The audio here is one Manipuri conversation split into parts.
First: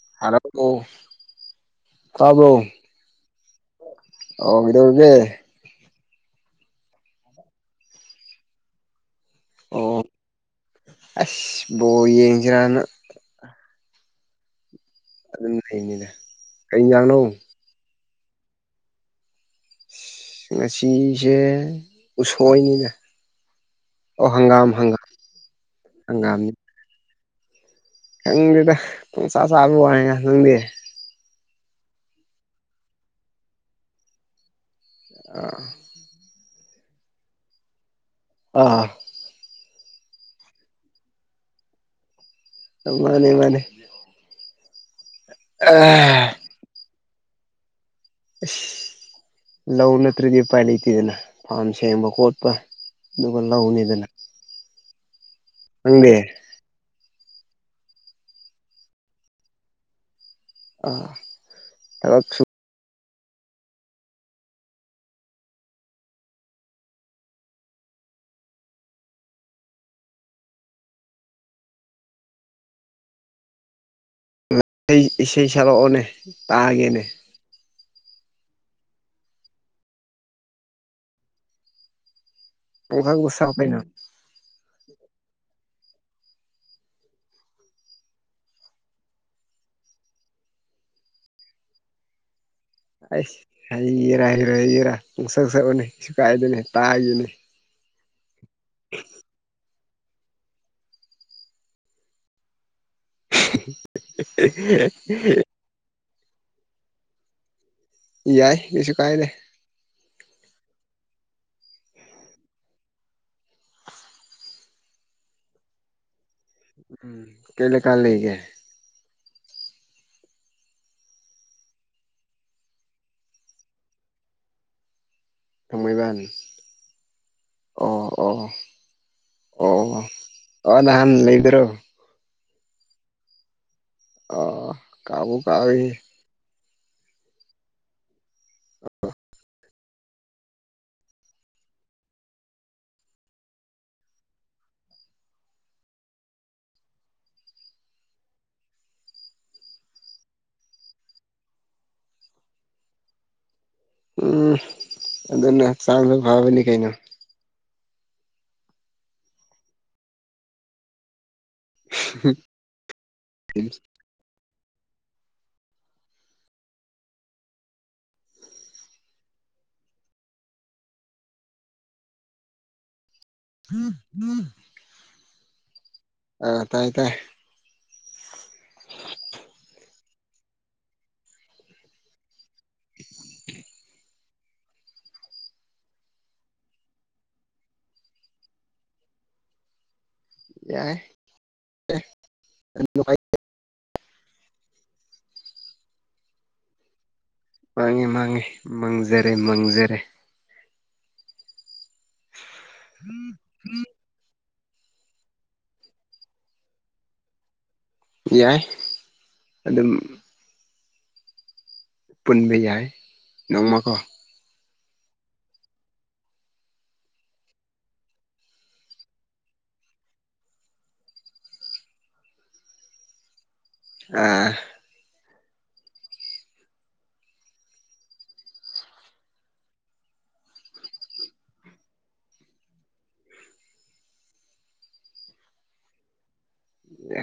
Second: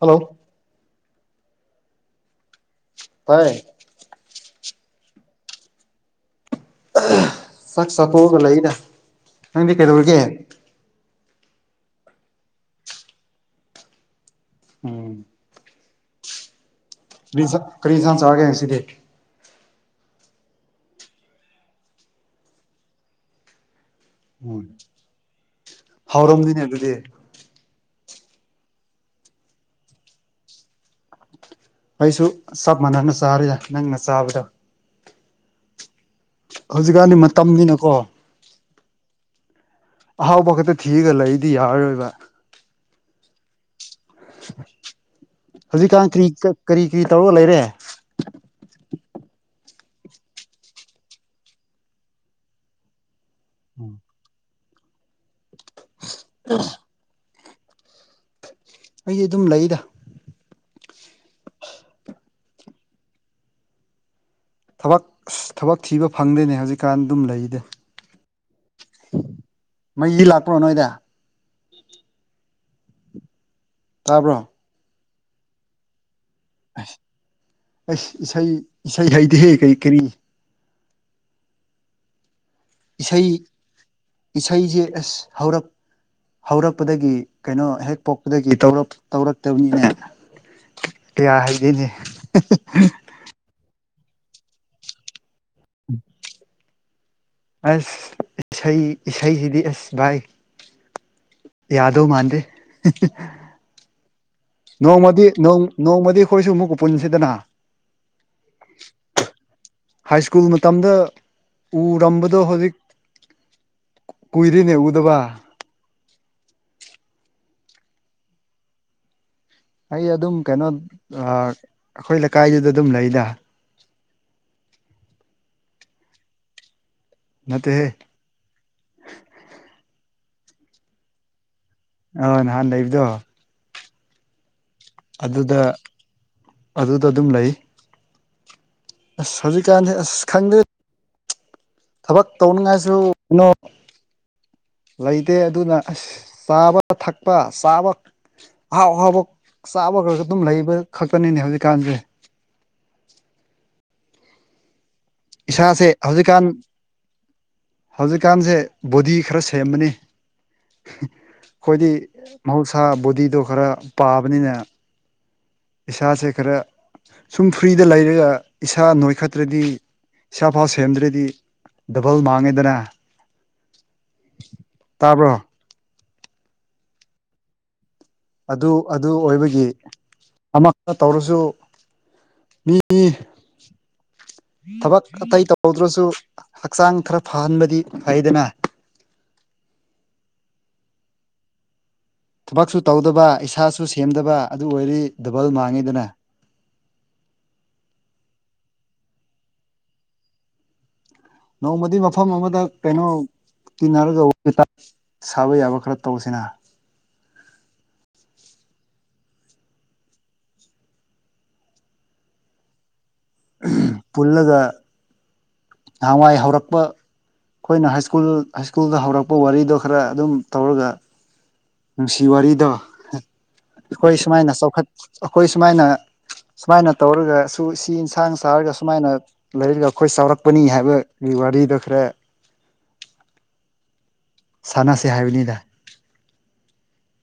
ꯍꯜꯂꯣ ꯍꯂꯣ ꯇꯥꯕ꯭ꯔꯣ ꯍ ꯑꯗꯨꯅꯦ ꯁꯛ ꯁꯊꯣꯛꯒ ꯂꯩꯅ ꯅꯪꯗꯤ ꯀꯩꯗꯧꯔꯒꯦ ꯕꯣ ꯌꯦꯡꯖꯔꯅ ꯎꯝ ꯑꯗꯨ ꯍꯃꯤꯅꯦ [inaudible] ꯀꯔꯤ ꯀꯔꯤꯁꯟ ꯆꯔꯒꯦꯁꯤꯗꯤꯦ ꯉꯁꯤꯁꯦ ꯎꯁꯣꯏꯅꯤꯅ ꯑꯣ ꯎꯝ ꯍꯪꯒꯥꯝ ꯍꯪꯒꯥꯝ ꯍꯪꯒꯥꯝ ꯍꯥꯎꯔꯝꯅꯤꯅꯦ ꯑꯗꯨꯗꯤ ꯈꯪꯗꯦꯗ ꯄꯨꯡꯁꯥ ꯆꯥꯕ ꯋꯥ ꯉ ꯅꯪꯗꯦ ꯑꯩꯁꯨ ꯆꯞ ꯃꯥꯟꯅꯅ ꯆꯥꯔꯤꯗ ꯅꯪꯅ ꯆꯥꯕꯗꯣ ꯑ ꯍꯧꯖꯤꯛꯀꯥꯟꯗꯤ ꯃꯇꯝꯅꯤꯅꯀꯣ ꯑꯥ ꯑꯍꯥꯎꯕ ꯈꯛꯇ ꯊꯤꯒ ꯂꯩ ꯑꯩꯗꯤ ꯌꯥꯔꯣꯏꯕ ꯃꯥꯅꯦ ꯃꯥꯅꯦ [inaudible] ꯑ ꯍꯧꯖꯤꯛ ꯀꯥ ꯀꯔꯤꯔꯤ ꯀꯔꯤ ꯇꯧꯔꯣ ꯂꯩꯔꯦ ꯏꯁꯁ ꯂꯧ ꯅꯠꯇ꯭ꯔꯗꯤ ꯎꯄꯥꯏ ꯂꯩꯇꯦꯗꯅ ꯐꯥꯝ ꯁꯦꯝꯕ ꯈꯣꯠꯄ ꯑꯗꯨꯒ ꯂꯧꯅꯤꯗꯅ ꯅꯪꯗꯦ ꯑꯩꯗꯤ ꯑꯗꯨꯝ ꯂꯩꯗ ꯑ ꯑꯁꯨ ꯊꯕꯛ ꯊꯕꯛ ꯊꯤꯕ ꯐꯪꯗꯦꯅꯦ ꯍꯧꯖꯤꯛꯀꯥꯟ ꯑꯗꯨꯝ ꯂꯩꯗꯦ ꯃꯩꯗꯤ ꯂꯥꯛꯄ꯭ꯔꯣ ꯅꯣꯏꯗ ꯇꯥꯕ꯭ꯔꯣ ꯏꯁꯩ ꯏꯁꯩ ꯁꯛꯂꯛꯑꯣꯅꯦ ꯇꯥꯒꯦꯅꯦ ꯑꯁ ꯏꯁꯩ ꯏꯁꯩ ꯍꯩꯗꯤꯍꯦ ꯀꯔꯤ ꯀꯔꯤ ꯄꯪꯁꯛꯇ ꯏꯁꯩ ꯁꯛꯑꯣ ꯀꯩꯅꯣ ꯏꯁꯩꯁꯦ ꯑꯁ ꯍꯧꯔꯛ ꯍꯧꯔꯛꯄꯗꯒꯤ ꯀꯩꯅꯣ ꯍꯦꯛ ꯄꯣꯛꯄꯗꯒꯤ ꯇꯧꯔꯛꯇꯕꯅꯤꯅ ꯀꯌꯥ ꯍꯗꯣꯏꯅꯦ ꯑ ꯍꯥꯏ ꯏꯔꯥ ꯍꯔꯛ ꯌꯦꯔꯥ ꯄꯨꯡꯁꯛ ꯁꯛꯄꯅꯤ ꯁꯁꯨ ꯀꯥꯏꯗꯅꯤ ꯇꯥ ꯍꯥꯏꯒꯅꯤ ꯑꯁ ꯏꯁꯩ ꯏꯁꯩꯁꯤꯗꯤ ꯑꯁ ꯕꯥꯏ ꯌꯥꯗꯣ ꯃꯥꯥꯟꯗꯦ ꯅꯣꯡꯃꯗꯤ ꯅꯣꯡ ꯅꯣꯡꯃꯗꯤ ꯑꯩꯈꯣꯏꯁꯨ ꯑꯃꯨꯛꯀ ꯄꯨꯟꯁꯤꯗꯅ ꯌꯥꯏ ꯀꯩꯁꯨ ꯀꯥꯏꯗꯦ ꯍꯥꯏ ꯁ꯭ꯀꯨꯜ ꯃꯇꯝꯗ ꯎꯔꯝꯕꯗꯣ ꯍꯧꯖꯤꯛ ꯀꯨꯏꯔꯤꯅꯦ ꯎꯗꯕ ꯎꯝ ꯀꯩ ꯂꯩꯀꯥꯏ ꯂꯩꯒꯦ ꯑꯩ ꯑꯗꯨꯝ ꯀꯩꯅꯣ ꯑꯩꯈꯣꯏ ꯂꯩꯀꯥꯏꯗꯨꯗ ꯑꯗꯨꯝ ꯂꯩꯗ ꯊꯃꯩꯕꯟ ꯅꯠꯇꯦꯍꯦ ꯑꯣ ꯑꯣ ꯑꯣ ꯑꯣ ꯅꯍꯥꯟ ꯂꯩꯕꯤ꯭ꯔꯣ ꯑꯥ ꯅꯍꯥꯟ ꯂꯩꯕꯗꯣ ꯑꯣ ꯀꯕꯨꯨ ꯀ ꯑꯗꯨꯗ ꯑꯗꯨꯗ ꯑꯗꯨꯝ ꯂꯩ ꯁꯖꯤꯛ ꯀꯥꯟꯁꯦ ꯑꯁ ꯈꯪꯗꯦ ꯊꯕꯛ ꯇꯧꯅꯤꯡꯉꯥꯏꯁꯨ ꯀꯩꯅꯣ ꯂꯩꯇꯦ ꯑꯗꯨꯅ ꯑꯁ ꯆꯥꯕ ꯊꯛꯄ ꯆꯥꯕ ꯑꯍꯥꯎ ꯑꯍꯥꯎꯕ ꯆꯥꯕ ꯈꯔꯒ ꯑꯗꯨꯝ ꯂꯩꯕ ꯈꯛꯇꯅꯤꯅꯦ ꯍꯧꯖꯤꯛꯀꯥꯟꯁꯦ ꯎꯝ ꯑꯗꯨꯅ ꯏꯁꯥꯁꯦ ꯍꯛꯆꯥꯡꯗ ꯍꯧꯖꯤꯛꯀꯥꯟ ꯐꯕꯅꯤ ꯀꯩꯅꯣ ꯍꯧꯖꯤꯛꯀꯥꯟꯁꯦ ꯕꯣꯗꯤ ꯈꯔ ꯁꯦꯝꯕꯅꯤ ꯑꯩꯈꯣꯏꯗꯤ ꯃꯍꯧꯁꯥ ꯕꯣꯗꯤꯗꯣ ꯈꯔ ꯄꯥꯕꯅꯤꯅ ꯏꯁꯥꯁꯦ ꯈꯔ ꯁꯨꯝ ꯐ꯭ꯔꯤꯗ ꯂꯩꯔꯒ ꯏꯁꯥ ꯅꯣꯏꯈꯠꯇ꯭ꯔꯗꯤ ꯏꯁꯥ ꯐꯥꯎ ꯁꯦꯝꯗ꯭ꯔꯗꯤ ꯗꯕꯜ ꯃꯥꯡꯉꯦꯗꯅ ꯇꯥꯕ꯭ꯔꯣ [inaudible] ꯑ ꯇꯥꯏ ꯇꯥꯏ ꯑꯗꯨ ꯑꯗꯨ ꯑꯣꯏꯕꯒꯤ ꯑꯃ ꯇꯧꯔꯁꯨ ꯃꯤ ꯊꯕꯛ ꯑꯇꯩ ꯇꯧꯗ꯭ꯔꯁꯨ ꯍꯛꯆꯥꯡ ꯈꯔ ꯐꯍꯟꯕꯗꯤ ꯐꯩꯗꯅ ꯌꯥꯏ ꯊꯕꯛꯁꯨ ꯇꯧꯗꯕ ꯏꯁꯥꯁꯨ ꯁꯨ ꯁꯦꯝꯗꯕ ꯑꯗꯨ ꯑꯣꯏꯔꯤ ꯗꯕꯜ ꯃꯥꯡꯉꯤꯗꯅ ꯃꯥꯡꯉꯦ ꯃꯥꯡꯉꯤ ꯃꯥꯡꯖꯔꯦ ꯃꯥꯡꯖꯔꯦ ꯅꯣꯡꯃꯗꯤ ꯃꯐꯝ ꯑꯃꯗ ꯀꯩꯅꯣ ꯇꯤꯟꯅꯔꯒ ꯁꯥꯕ ꯌꯥꯕ ꯈꯔ ꯇꯧꯕꯁꯤꯅ ꯌꯥꯏ ꯑꯗꯨꯝ ꯄꯨꯟꯕ ꯌꯥꯏ ꯅꯣꯡꯃꯀꯣ ꯄꯨꯜꯂꯒ ꯅꯍꯥꯟꯋꯥꯏ ꯍꯧꯔꯛꯄ ꯑꯩꯈꯣꯏꯅ ꯍꯥꯏ ꯁ꯭ꯀꯨꯜ ꯍꯥꯏ ꯁ꯭ꯀꯨꯜꯗ ꯍꯧꯔꯛꯄ ꯋꯥꯔꯤꯗꯣ ꯈꯔ ꯑꯗꯨꯝ ꯇꯧꯔꯒ ꯅꯨꯡꯁꯤ ꯋꯥꯔꯤꯗ ꯑꯩꯈꯣꯏ ꯑꯥ ꯁꯨꯃꯥꯏꯅ ꯆꯥꯎꯈꯠ ꯑꯩꯈꯣꯏ ꯁꯨꯃꯥꯏꯅ ꯁꯨꯃꯥꯏꯅ ꯇꯧꯔꯒꯁꯨ ꯁꯤ ꯏꯟꯁꯥꯡ ꯆꯥꯔꯒ ꯁꯨꯃꯥꯏꯅ ꯂꯩꯔꯒ ꯑꯩꯈꯣꯏ ꯆꯥꯎꯔꯛꯄꯅꯤ ꯍꯥꯏꯕꯒꯤ ꯋꯥꯔꯤꯗꯣ ꯈꯔ ꯁꯥꯟꯅꯁꯦ ꯍꯥꯏꯕꯅꯤꯗ꯫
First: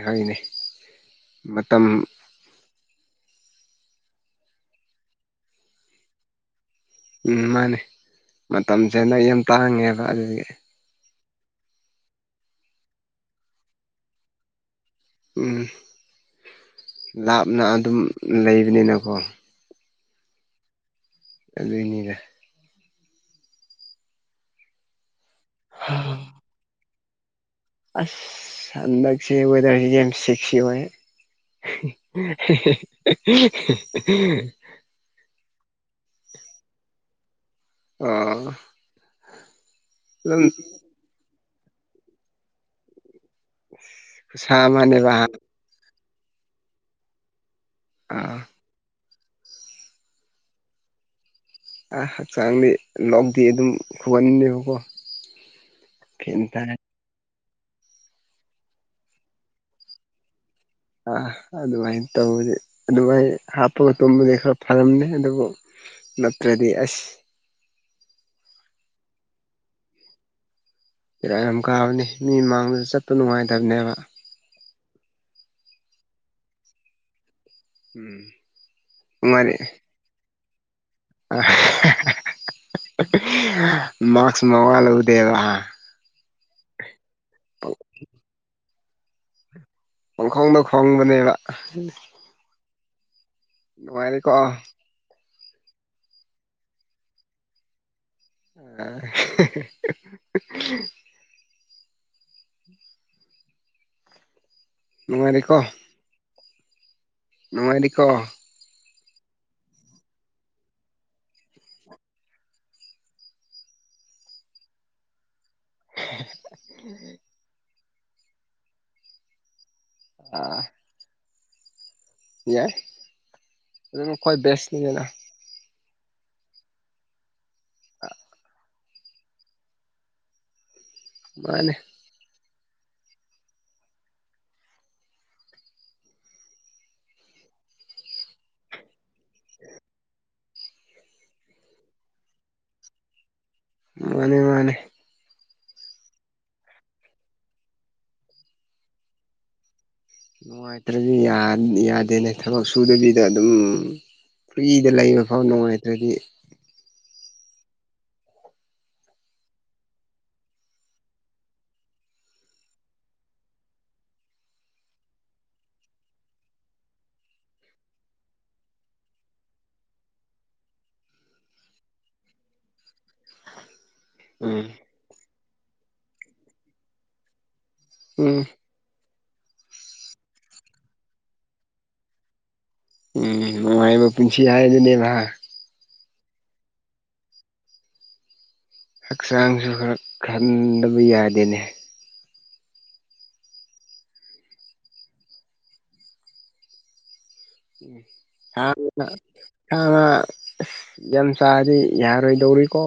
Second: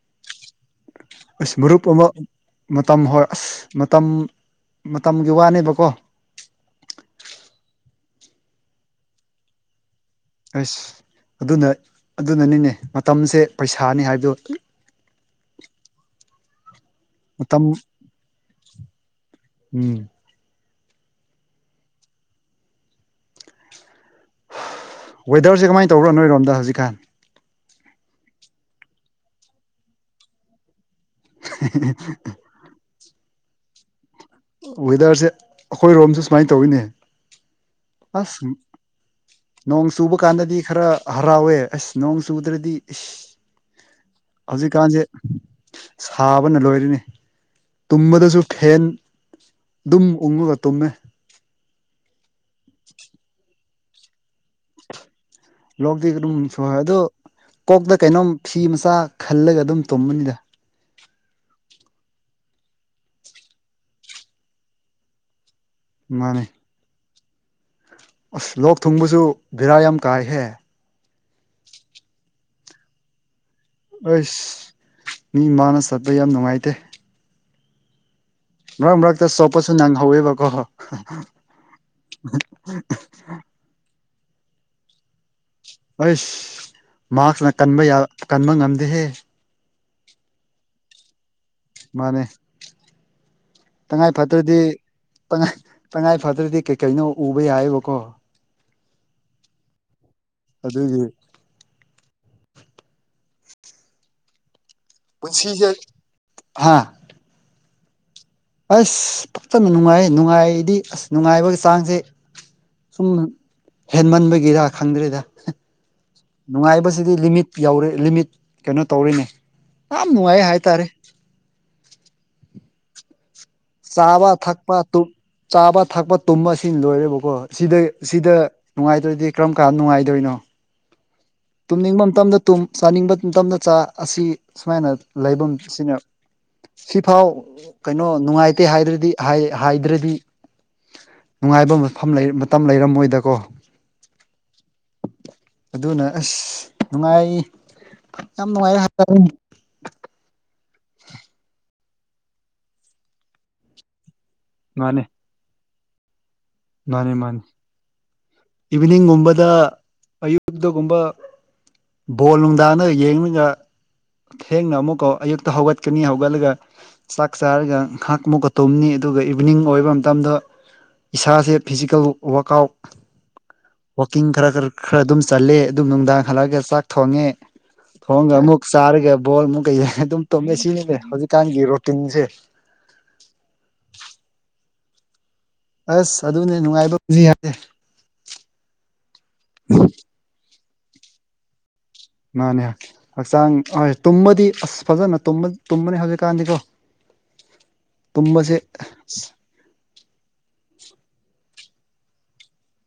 ꯍꯅꯦ ꯑꯁ ꯒꯔꯨꯞ ꯑꯃ ꯃꯇꯝ ꯍꯣꯏ ꯑꯁ ꯃꯇꯝ ꯃꯇꯝꯒꯤ ꯋꯥꯅꯦꯕꯀꯣ ꯎꯝ ꯃꯥꯅꯦ ꯃꯇꯝꯁꯦꯅ ꯑꯩ ꯌꯥꯝ ꯇꯥꯡꯉꯦ ꯑꯥ ꯑꯗꯨꯒꯤ ꯑꯁ ꯑꯗꯨꯅ ꯑꯗꯨꯅꯅꯤꯅꯦ ꯃꯇꯝꯁꯦ ꯄꯩꯁꯥꯅꯤ ꯍꯥꯏꯕꯗꯣ ꯎꯝ ꯂꯥꯞꯅ ꯃꯇꯝ ꯑꯗꯨꯝ ꯂꯩꯕꯅꯤꯅꯀꯣ ꯎꯝ ꯑꯗꯨꯏꯅꯤꯅꯦ ꯋꯦꯗꯔꯦ ꯀꯃꯥꯏ ꯇꯧꯔꯣ ꯅꯣꯏꯔꯣꯝꯗ ꯍꯧꯖꯤꯛꯀꯥꯟ ꯑꯁꯗꯁꯤꯔꯁꯤ ꯁꯤꯁꯤ ꯋꯥ [inaudible] [inaudible] ꯋꯦꯗꯔꯁꯦ ꯑꯩꯈꯣꯏ ꯔꯣꯝꯁꯨ ꯁꯨꯃꯥꯏꯅ ꯇꯧꯋꯤꯅꯦ ꯑꯁ ꯑꯣ ꯅꯣꯡ ꯆꯨꯕ ꯑꯗꯨꯝ ꯀꯥꯟꯗꯗꯤ ꯈꯔ ꯍꯔꯥꯎꯋꯦ ꯑꯁ ꯅꯣꯡ ꯆꯨꯗ꯭ꯔꯗꯤ ꯏꯁ ꯁꯥ ꯍꯧꯖꯤꯛꯀꯥꯟꯁꯦ ꯃꯅꯦꯕ ꯁꯥꯕꯅ ꯂꯣꯏꯔꯤꯅꯤ ꯇꯨꯝꯕꯗꯁꯨ ꯑꯥ ꯐꯦꯟ ꯑꯗꯨꯝ ꯑꯣꯡꯉꯒ ꯇꯣꯝꯃꯦ ꯑ ꯍꯛꯆꯥꯡꯅꯤ ꯂꯧꯣꯛꯗꯤ ꯑꯗꯨꯝ ꯍꯒꯅꯤ ꯂꯗꯤꯔꯝ ꯁ ꯊꯥꯔ ꯑꯗꯨꯣ ꯀꯣꯛꯇ ꯀꯩꯅꯣꯝ ꯐꯤ ꯃꯆꯥ ꯈꯜꯂꯒ ꯑꯗꯨꯝ ꯇꯨꯝꯕꯅꯤꯗ ꯑ ꯑꯗꯨꯃꯥꯏꯅ ꯇꯧꯕꯁ ꯑꯗꯨꯃꯥꯏꯅ ꯍꯥꯞꯄꯒ ꯇꯨꯝꯕꯗꯤ ꯈꯔ ꯐꯔꯝꯅꯤ ꯑꯗꯨꯕꯨ ꯃꯥꯅꯦ ꯅꯠꯇ꯭ꯔꯗꯤ ꯑꯁ ꯑꯁ ꯂꯣꯛ ꯊꯨꯡꯕꯁꯨ ꯚꯦꯔꯥ ꯌꯥꯝ ꯀꯥꯏꯍꯦ ꯀꯔ ꯌꯥꯝ ꯀꯥꯕꯅꯤ ꯃꯤ ꯃꯥꯡꯗ ꯆꯠꯄ ꯅꯨꯡꯉꯥꯏ ꯑꯁ ꯃꯤ ꯃꯥꯥꯅ ꯆꯠꯄ ꯌꯥꯝ ꯅꯨꯡꯉꯥꯏꯇꯦ ꯎꯝ ꯃꯔꯛ ꯃꯔꯛꯇ ꯅꯨꯡꯉꯥꯏꯔꯦ ꯁꯣꯞꯄꯁꯨ ꯅꯪꯍꯧꯋꯦꯕ ꯀꯍ [inaudible] ꯑ ꯃꯥꯁ ꯃꯉꯥꯏꯜ ꯎꯗꯦꯕ ꯍꯁ ꯃꯁꯅ ꯀꯟꯕ ꯀꯟꯕ ꯉꯝꯗꯦ ꯑꯗꯨꯦ ꯈꯣꯡ ꯈꯣꯡꯗ ꯈꯣꯡ ꯃꯅꯤ ꯃꯥꯅꯦ ꯇꯉꯥꯏ ꯅꯨꯡꯉꯥꯏꯔꯤꯀꯣ ꯐꯥꯠꯇ꯭ꯔꯗꯤ ꯇꯉꯥꯏ ꯐꯗ꯭ꯔꯗꯤ ꯀꯩ ꯀꯩꯅꯣ ꯎꯕ ꯌꯥꯏꯑꯕꯀꯣ ꯑ ꯑꯗꯨꯗꯤ ꯅꯨꯡꯉꯥꯏꯔꯤꯀꯣ ꯍꯥꯥ ꯅꯨꯡꯉꯥꯏꯔꯤꯀꯣ ꯑꯁ ꯐꯖꯅ ꯅꯨꯡꯉꯥꯏ ꯅꯨꯡꯉꯥꯏꯗꯤ ꯑꯁ ꯅꯨꯡꯉꯥꯏꯕꯒꯤ ꯆꯥꯡꯁꯦ ꯁꯨꯝ ꯍꯦꯟꯃꯟꯕꯒꯤꯔ ꯈꯪꯗ꯭ꯔꯦꯗ ꯅꯨꯡꯉꯥꯏꯕꯁꯤꯗꯤ ꯂꯤꯃꯤꯠ ꯌꯥꯎꯔꯦ ꯂꯤꯃꯤꯠ ꯀꯩꯅꯣ ꯇꯧꯔꯤꯅꯦ ꯌꯥꯝ ꯅꯨꯡꯉꯥꯏ ꯍꯥꯏꯇꯥꯔꯦ ꯌꯥꯏ ꯑꯗꯨꯝ ꯆꯥꯕ ꯑꯩꯈꯣꯏ ꯊꯛꯄ ꯕꯦꯁꯅꯤꯗꯅ ꯇꯨꯝ ꯆꯥꯕ ꯊꯛꯄ ꯇꯨꯝꯕ ꯑꯁꯤ ꯂꯣꯏꯔꯦꯕꯀꯣ ꯁꯤꯗ ꯁꯤꯗ ꯅꯨꯡꯉꯥꯏꯗꯣꯏꯗꯤ ꯀꯔꯝ ꯀꯥꯟꯗ ꯅꯨꯡꯉꯥꯏꯗꯣꯏꯅꯣ ꯃꯥꯅꯦ ꯇꯨꯝꯅꯤꯡꯕ ꯃꯇꯝꯗ ꯇꯨꯝ ꯆꯥꯅꯤꯡꯕ ꯇꯝꯅ ꯆꯥ ꯑꯁꯤ ꯁꯨꯃꯥꯏꯅ ꯂꯩꯐꯝ ꯁꯤꯅꯦ ꯁꯤꯐꯥꯎ ꯀꯩꯅꯣ ꯅꯨꯡꯉꯥꯏꯇꯦ ꯍꯥꯏꯔꯗꯤ ꯍꯥꯏꯗ꯭ꯔꯗꯤ ꯅꯨꯡꯉꯥꯏꯕ ꯃꯐꯝ ꯃꯇꯝ ꯂꯩꯔꯝꯃꯣꯏꯗꯀꯣ ꯃꯥꯅꯦ ꯃꯥꯅꯦ ꯑꯗꯨꯅ ꯑꯁ ꯅꯨꯡꯉꯥꯏ ꯌꯥꯝ ꯅꯨꯡꯉꯥꯏ ꯅꯨꯡꯉꯥꯏꯇꯔꯗꯤ ꯗꯅꯦ ꯊꯕꯛ ꯁꯨꯗꯕꯤꯗ ꯑꯗꯨꯝ ꯐ꯭ꯔꯤꯗ ꯂꯩꯕ ꯐꯥꯎ ꯅꯨꯡꯉꯥꯏꯇꯦ ꯑꯗꯨꯗꯤ ꯃꯥꯅꯤ ꯃꯥꯅꯤ ꯏꯚꯤꯅꯤꯡꯒꯨꯝꯕꯗ ꯑꯌꯨꯛꯇꯒꯨꯝꯕ ꯕꯣꯜ ꯅꯨꯡꯗꯥꯡꯅ ꯌꯦꯡꯉꯒ ꯊꯦꯡꯅ ꯑꯃꯨꯛꯀ ꯑꯌꯨꯛꯇ ꯍꯧꯒꯠꯀꯅꯤ ꯍꯧꯒꯠꯂꯒ ꯆꯥꯛ ꯆꯥꯔꯒ ꯉꯥꯏꯍꯥꯛ ꯑꯃꯨꯛꯀ ꯇꯨꯝꯅꯤ ꯑꯗꯨꯒ ꯏꯚꯤꯅꯤꯡ ꯑꯣꯏꯕ ꯃꯇꯝꯗ ꯏꯁꯥ ꯁꯦ ꯐꯤꯖꯤꯀꯦꯜ ꯋꯔꯥꯛ ꯑꯥꯎꯠ ꯋꯥꯛꯀꯤꯡ ꯈꯔ ꯈꯔ ꯎꯝ ꯈꯔ ꯑꯗꯨꯝ ꯆꯠꯂꯦ ꯑꯗꯨꯝ ꯅꯨꯡꯗꯥꯡ ꯍꯜꯂꯛꯑꯒ ꯆꯥꯛ ꯊꯣꯡꯉꯦ ꯊꯣꯡꯒ ꯎꯝ ꯃꯨꯛ ꯆꯔꯒ ꯕꯣꯜ ꯑꯃꯨꯛ ꯀꯩ ꯑꯗꯨꯝ ꯇꯨꯝꯃꯦ ꯁꯤꯅꯤꯅꯦ ꯍꯧꯖꯤꯛꯀꯥꯟꯒꯤ ꯔꯣꯇꯤꯟꯁꯦ ꯎꯝ ꯅꯨꯡꯉꯥꯏꯕ ꯄꯨꯟꯁꯤ ꯍꯥꯏꯗꯨꯅꯦꯕ ꯑꯁ ꯑꯗꯨꯅꯦ ꯅꯨꯡꯉꯥꯏꯕ ꯄꯨꯁꯤ ꯍꯥꯏꯁꯦ ꯍꯛꯆꯥꯡꯁꯨ ꯈꯔ ꯆꯕ ꯌꯥꯗꯦꯅꯦ ꯃꯥꯅꯦ ꯍꯛꯆꯥꯡ ꯍꯣꯏ ꯇꯨꯝꯃꯗꯤ ꯑꯁ ꯐꯖꯅ ꯇꯨꯝꯕꯅꯤ ꯍꯧꯖꯤꯛꯀꯥꯟꯗꯤꯀꯣ ꯇꯨꯝꯕꯁꯦ ꯍ ꯍ ꯑꯁ ꯌꯥꯝ ꯆꯥꯔꯗꯤ ꯌꯥꯔꯣꯏꯗꯧꯔꯤꯀꯣ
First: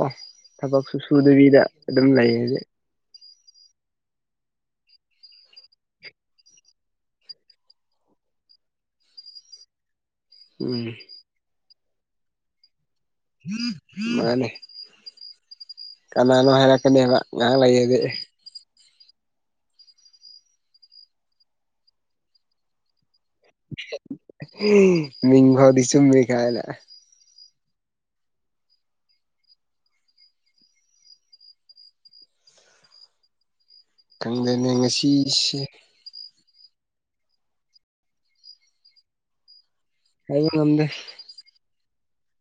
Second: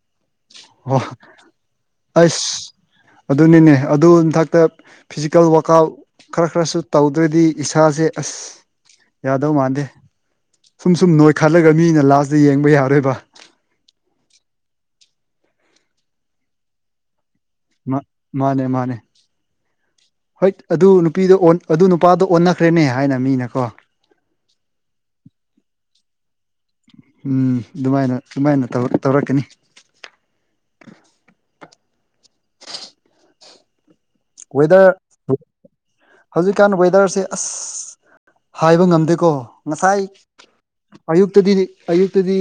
ꯑꯣ ꯊꯕꯛꯁꯨꯨ ꯁꯨꯗꯕꯤꯗ ꯑꯗꯨꯝ ꯂꯩ ꯑꯁ ꯍꯧꯁꯦ ꯑꯗꯨꯅꯤꯅꯦ ꯑꯗꯨꯒꯤ ꯃꯊꯛꯇ ꯐꯤꯖꯤꯀꯦꯜ ꯋꯥꯛ ꯑꯥꯎꯠ ꯈꯔ ꯈꯔꯁꯨ ꯇꯧꯗ꯭ꯔꯗꯤ ꯏꯁꯥꯁꯦ ꯑꯁ ꯌꯥꯗꯧ ꯃꯥꯟꯗꯦ ꯁꯨꯝ ꯎꯝ ꯁꯨꯝ ꯅꯣꯏ ꯈꯜꯂ ꯑꯗꯨꯒ ꯃꯤꯅ ꯂꯥꯁꯇ ꯌꯦꯡꯕ ꯌꯥꯔꯣꯏꯕ ꯃꯥꯅꯦ ꯀꯅꯥꯅꯣ ꯍꯥꯏꯔꯛꯀꯅꯤ ꯍꯥꯏꯕ ꯃꯥ ꯃꯥꯅꯦ ꯃꯥꯅꯦ ꯍꯣꯏ ꯑꯗꯨ ꯅꯨꯄꯤꯗ ꯑꯗꯨ ꯅꯨꯄꯥꯗꯣ ꯑꯣꯟꯅꯈ꯭ꯔꯦꯅꯦ ꯍꯥꯏꯅ ꯃꯤꯅꯀꯣ ꯃꯤꯡꯚꯥꯎ ꯆꯨꯝ ꯈꯥꯏꯗ ꯎꯝ ꯑꯗꯨꯃꯥꯏꯅ ꯑꯗꯨꯃꯥꯏꯅꯧ ꯇꯧꯔꯛꯀꯅꯤ ꯈꯪꯗꯅꯦ ꯋꯦꯗꯔ ꯉꯁꯤꯁꯦ ꯍꯧꯖꯤꯛꯀꯥꯟ ꯋꯦꯗꯔꯁꯦ ꯑꯁ ꯍꯥꯏꯕ ꯉꯝꯗꯦꯀꯣ ꯉꯁꯥꯏ ꯍꯥꯏꯕ ꯉꯝꯗꯦ ꯑꯌꯨꯛꯇꯗꯤ ꯑꯌꯨꯛꯇꯗꯤ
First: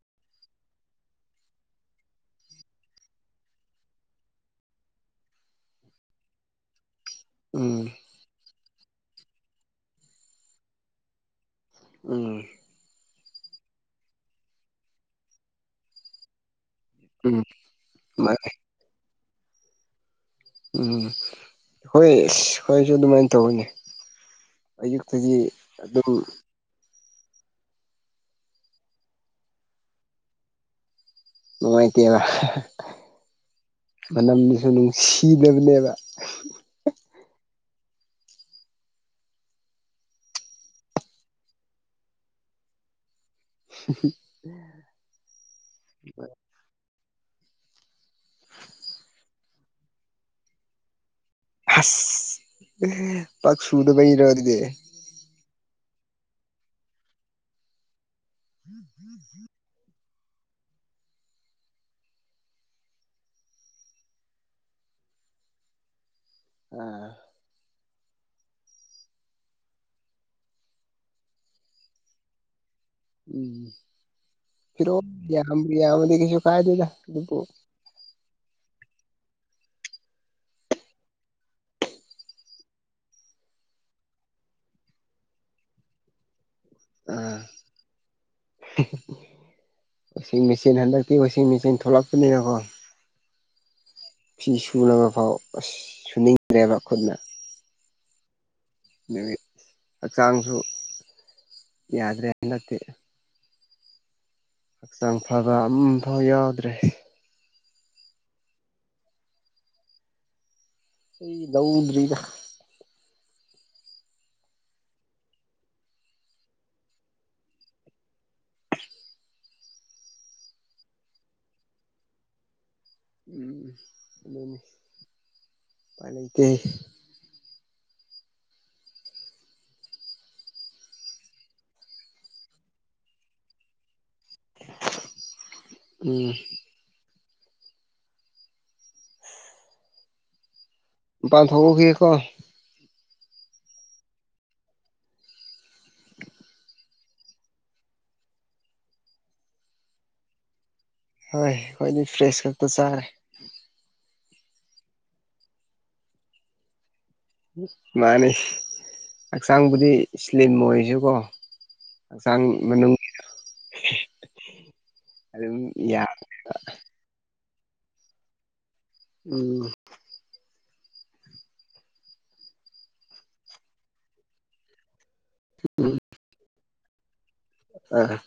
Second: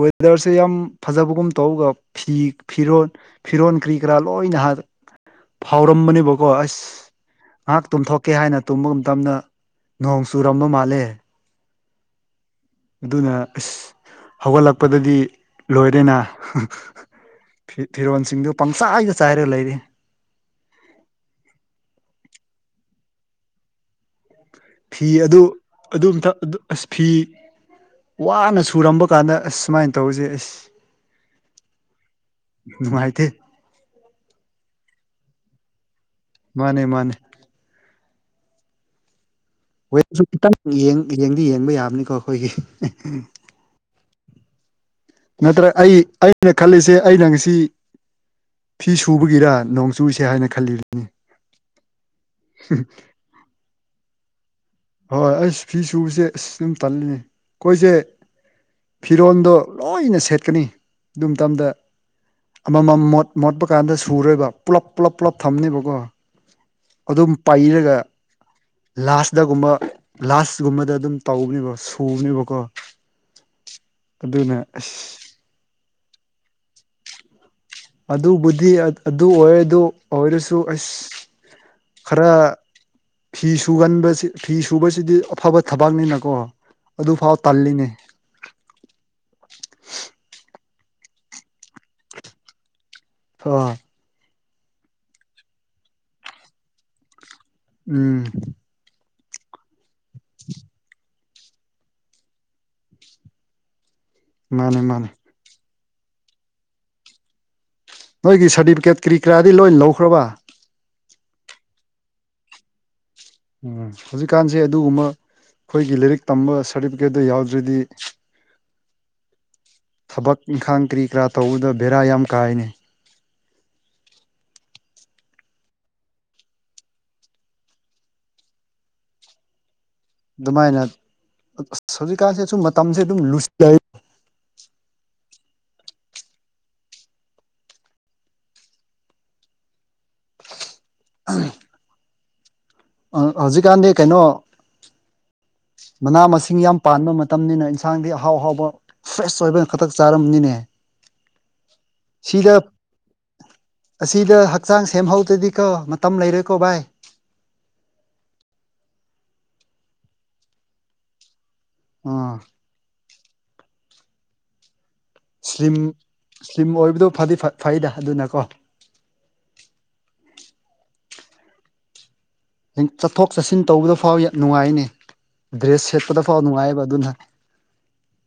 ꯋꯦꯗꯔꯁꯦ ꯌꯥꯝ ꯐꯖꯕꯒꯨꯝ ꯇꯧꯒ ꯐꯤ ꯐꯤꯔꯣ ꯐꯤꯔꯣ ꯀꯔꯤ ꯀꯔꯥ ꯂꯣꯏꯅꯍꯥꯟ ꯐꯥꯎꯔꯝꯕꯅꯤ ꯃꯀꯣ ꯑꯁ ꯎꯝ ꯉꯥꯏꯍꯥꯛ ꯇꯨꯝꯊꯣꯛꯀꯦ ꯍꯥꯏꯅ ꯇꯨꯝꯕ ꯃꯇꯝꯗ ꯅꯣꯡ ꯆꯨꯔꯝꯕ ꯃꯥꯜꯂꯦ ꯎꯝ ꯑꯗꯨꯅ ꯑꯁ ꯍꯧꯒꯠꯂꯛꯄꯗꯗꯤ ꯂꯣꯏꯔꯦꯅ ꯎꯝ ꯃꯥꯅꯦ ꯐꯤꯔꯣꯟꯁꯤꯡꯗꯨ ꯄꯪꯁꯥꯒ ꯆꯥꯏꯔ ꯂꯩꯔꯤ ꯎꯝ ꯍꯣꯏ ꯑ ꯍꯣꯏꯁꯨ ꯑꯗꯨꯃꯥꯏꯅ ꯇꯧꯕꯅꯦ ꯐꯤ ꯑꯗꯨ ꯑꯗꯨꯝꯇ ꯑꯁ ꯐꯤ ꯋꯥꯅ ꯁꯨꯔꯝꯕ ꯀꯥꯟꯗ ꯑꯁ ꯁꯨꯃꯥꯏꯅ ꯇꯧꯁꯦ ꯑꯩꯁ ꯃꯉꯥꯏꯇꯦ ꯃꯥ ꯅꯨꯡꯉꯥꯏꯇꯦ ꯃꯅꯝꯗꯨꯁꯨ ꯅꯨꯡꯁꯤꯗꯕꯅꯦꯕ ꯃꯥꯅꯦ ꯃꯥꯅꯦ ꯋꯦꯁꯨ ꯈꯤꯇꯪ ꯌꯦꯡꯗꯤ ꯌꯦꯡꯕ ꯌꯥꯕꯅꯤꯀꯣ ꯑꯩꯈꯣꯏꯒꯤ [inaudible] ꯅꯠꯇ꯭ꯔ ꯑꯩ ꯑꯩꯅ ꯈꯜꯂꯤꯁꯦ ꯑꯩꯅ ꯉꯁꯤ ꯐꯤ ꯁꯨꯕꯒꯤꯔ ꯅꯣꯡ ꯆꯨꯁꯦ ꯍꯥꯏꯅ ꯈꯜꯂꯤꯕꯅꯤ ꯑꯁ ꯄꯥꯛ ꯁꯨꯗ ꯄꯔꯗ [unintelligible] ꯍꯣꯏ ꯑꯁ ꯐꯤ ꯁꯨꯕꯁꯦ ꯑꯁ ꯑꯗꯨꯝ ꯇꯜꯂꯤ ꯑꯩꯈꯣꯏꯁꯦ ꯐꯔꯣꯟꯗ ꯂꯣꯏꯅꯁꯤ ꯁꯦꯠꯀꯅꯤ ꯑꯗꯨ ꯃꯇꯝꯗ ꯑꯃꯃꯝ ꯃꯣꯠ ꯃꯣꯠꯄ ꯀꯥꯟꯗ ꯁꯨꯔꯣꯏꯕ ꯄꯨꯂꯞ ꯄꯨꯂꯞ ꯄꯨꯜꯂꯞ ꯊꯝꯅꯦꯕꯀꯣ ꯑꯥ ꯑꯗꯨꯝ ꯄꯥꯏꯔꯒ ꯂꯥꯁ ꯗꯒꯨꯝꯕ ꯂꯥꯁꯒꯨꯝꯕꯗ ꯑꯗꯨꯝ ꯇꯧꯕꯅꯦꯕ ꯁꯨꯕꯅꯦꯕꯀꯣ ꯎꯝ ꯑꯗꯨꯅ ꯐꯔ ꯑꯁ ꯌꯥ ꯌꯥꯗꯤ ꯀꯁꯨ ꯀꯥꯏꯗꯗ ꯑꯗꯨꯕꯨ ꯑꯗꯨꯕꯨꯗꯤ ꯑꯗꯨ ꯑꯣꯏꯔꯦ ꯑꯗꯨ ꯑꯣꯏꯔꯁꯨ ꯑꯁ ꯈꯔ ꯐꯤ ꯁꯨꯒꯟꯕꯁꯤ ꯐꯤ ꯁꯨꯕꯁꯤꯗꯤ ꯑꯐꯕ ꯊꯕꯛꯅꯤꯅꯀꯣ ꯑꯗꯨꯐꯥꯎ ꯑꯥ ꯇꯜꯂꯤꯅꯦ ꯆꯦꯟ ꯍꯟꯗꯛꯀꯤ ꯋꯥꯁꯤꯡ ꯃꯦꯆꯤꯟ ꯊꯣꯛꯂꯛꯇꯄꯅꯤꯅꯀꯣ ꯍ ꯐꯤ ꯁꯨꯒ ꯐꯥꯎ ꯑꯁ ꯁꯨꯅꯤꯡꯗ꯭ꯔꯦꯕ ꯈꯨꯠꯅ ꯎꯝ ꯅꯨꯃꯤ ꯍꯛꯆꯥꯡꯁꯨ ꯌꯥꯗ꯭ꯔꯦ ꯍꯥꯏ ꯅꯠꯇꯦ ꯃꯥꯅꯦ ꯃꯥꯅꯦ ꯍꯛꯆꯥꯡ ꯐꯕ ꯎꯝ ꯑ ꯌꯥꯎꯗ꯭ꯔꯦ ꯅꯣꯏꯒꯤ ꯁꯥꯔꯇꯤꯐꯤꯀꯦꯠ ꯀꯔꯤ ꯀꯔꯥꯗꯤ ꯂꯣꯏ ꯂꯧꯈ꯭ꯔꯕ ꯑꯩ ꯂꯎꯨꯝꯗ꯭ꯔꯗ ꯎꯝ ꯍꯧꯖꯤꯛꯀꯥꯟꯁꯦ ꯑꯗꯨꯒꯨꯝꯕ ꯑꯩꯈꯣꯏꯒꯤ ꯂꯥꯏꯔꯤꯛ ꯇꯝꯕ ꯁꯥꯔꯇꯤꯐꯤꯀꯦꯠꯇ ꯌꯥꯎꯗ꯭ꯔꯗꯤ ꯊꯕꯛ ꯏꯪꯈꯥꯡ ꯀꯔꯤ ꯀꯔꯥ ꯇꯧꯕꯗ ꯕꯦꯔꯥ ꯌꯥꯝ ꯀꯥꯏꯅꯤ ꯎꯝ ꯄꯂꯛꯇꯦ ꯑꯗꯨꯃꯥꯏꯅ ꯑꯁ ꯍꯧꯖꯤꯛꯀꯥꯟꯁꯦ ꯁꯨꯝ ꯃꯇꯝꯁꯦ ꯑꯗꯨꯝ ꯂꯨꯁꯤꯜꯂ ꯎꯝ ꯊꯧꯕꯒꯀꯣ ꯍꯧꯖꯤꯛꯀꯥꯟꯗꯤ ꯀꯩꯅꯣ ꯃꯅꯥ ꯃꯁꯤꯡ ꯌꯥꯝ ꯄꯥꯟꯕ ꯃꯇꯝꯅꯤꯅ ꯏꯟꯁꯥꯡꯗꯤ ꯑꯍꯥꯎ ꯑꯍꯥꯎꯕ ꯐ꯭ꯔꯦꯁ ꯑꯣꯏꯕꯅ ꯈꯛꯇꯛ ꯆꯥꯔꯝꯅꯤꯅꯦ ꯍꯣꯏ ꯍꯣꯏ ꯁꯤꯗ ꯐ꯭ꯔꯦꯁꯛꯇ ꯆꯥꯔꯦ ꯑꯁꯤꯗ ꯍꯛꯆꯥꯡ ꯁꯦꯝꯍꯧꯗꯗꯤꯀꯣ ꯃꯇꯝ ꯂꯩꯔꯦꯀꯣ ꯚꯥꯏ ꯃꯥꯅꯤ ꯍꯛꯆꯥꯡꯕꯨꯗꯤ ꯏꯁꯂꯤꯝ ꯑꯣꯏꯁꯨꯀꯣ ꯑꯁ ꯑꯥ ꯃꯅ [inaudible] ꯁ꯭ꯂꯤꯝ ꯁ꯭ꯂꯤꯝ ꯑꯣꯏꯕꯗꯨ ꯐꯗꯤ ꯐꯩꯗ ꯑꯗꯨꯅꯀꯣ ꯎꯝ ꯆꯠꯊꯣꯛ ꯆꯠꯁꯤꯟ ꯇꯧꯕꯗ ꯐꯥꯎ ꯅꯨꯡꯉꯥꯏꯅꯤ ꯗ꯭ꯦꯁꯦꯛꯇꯄꯗ ꯐꯥꯎꯅꯅꯨꯡꯌꯦꯕ ꯑꯗꯨꯅ ꯑ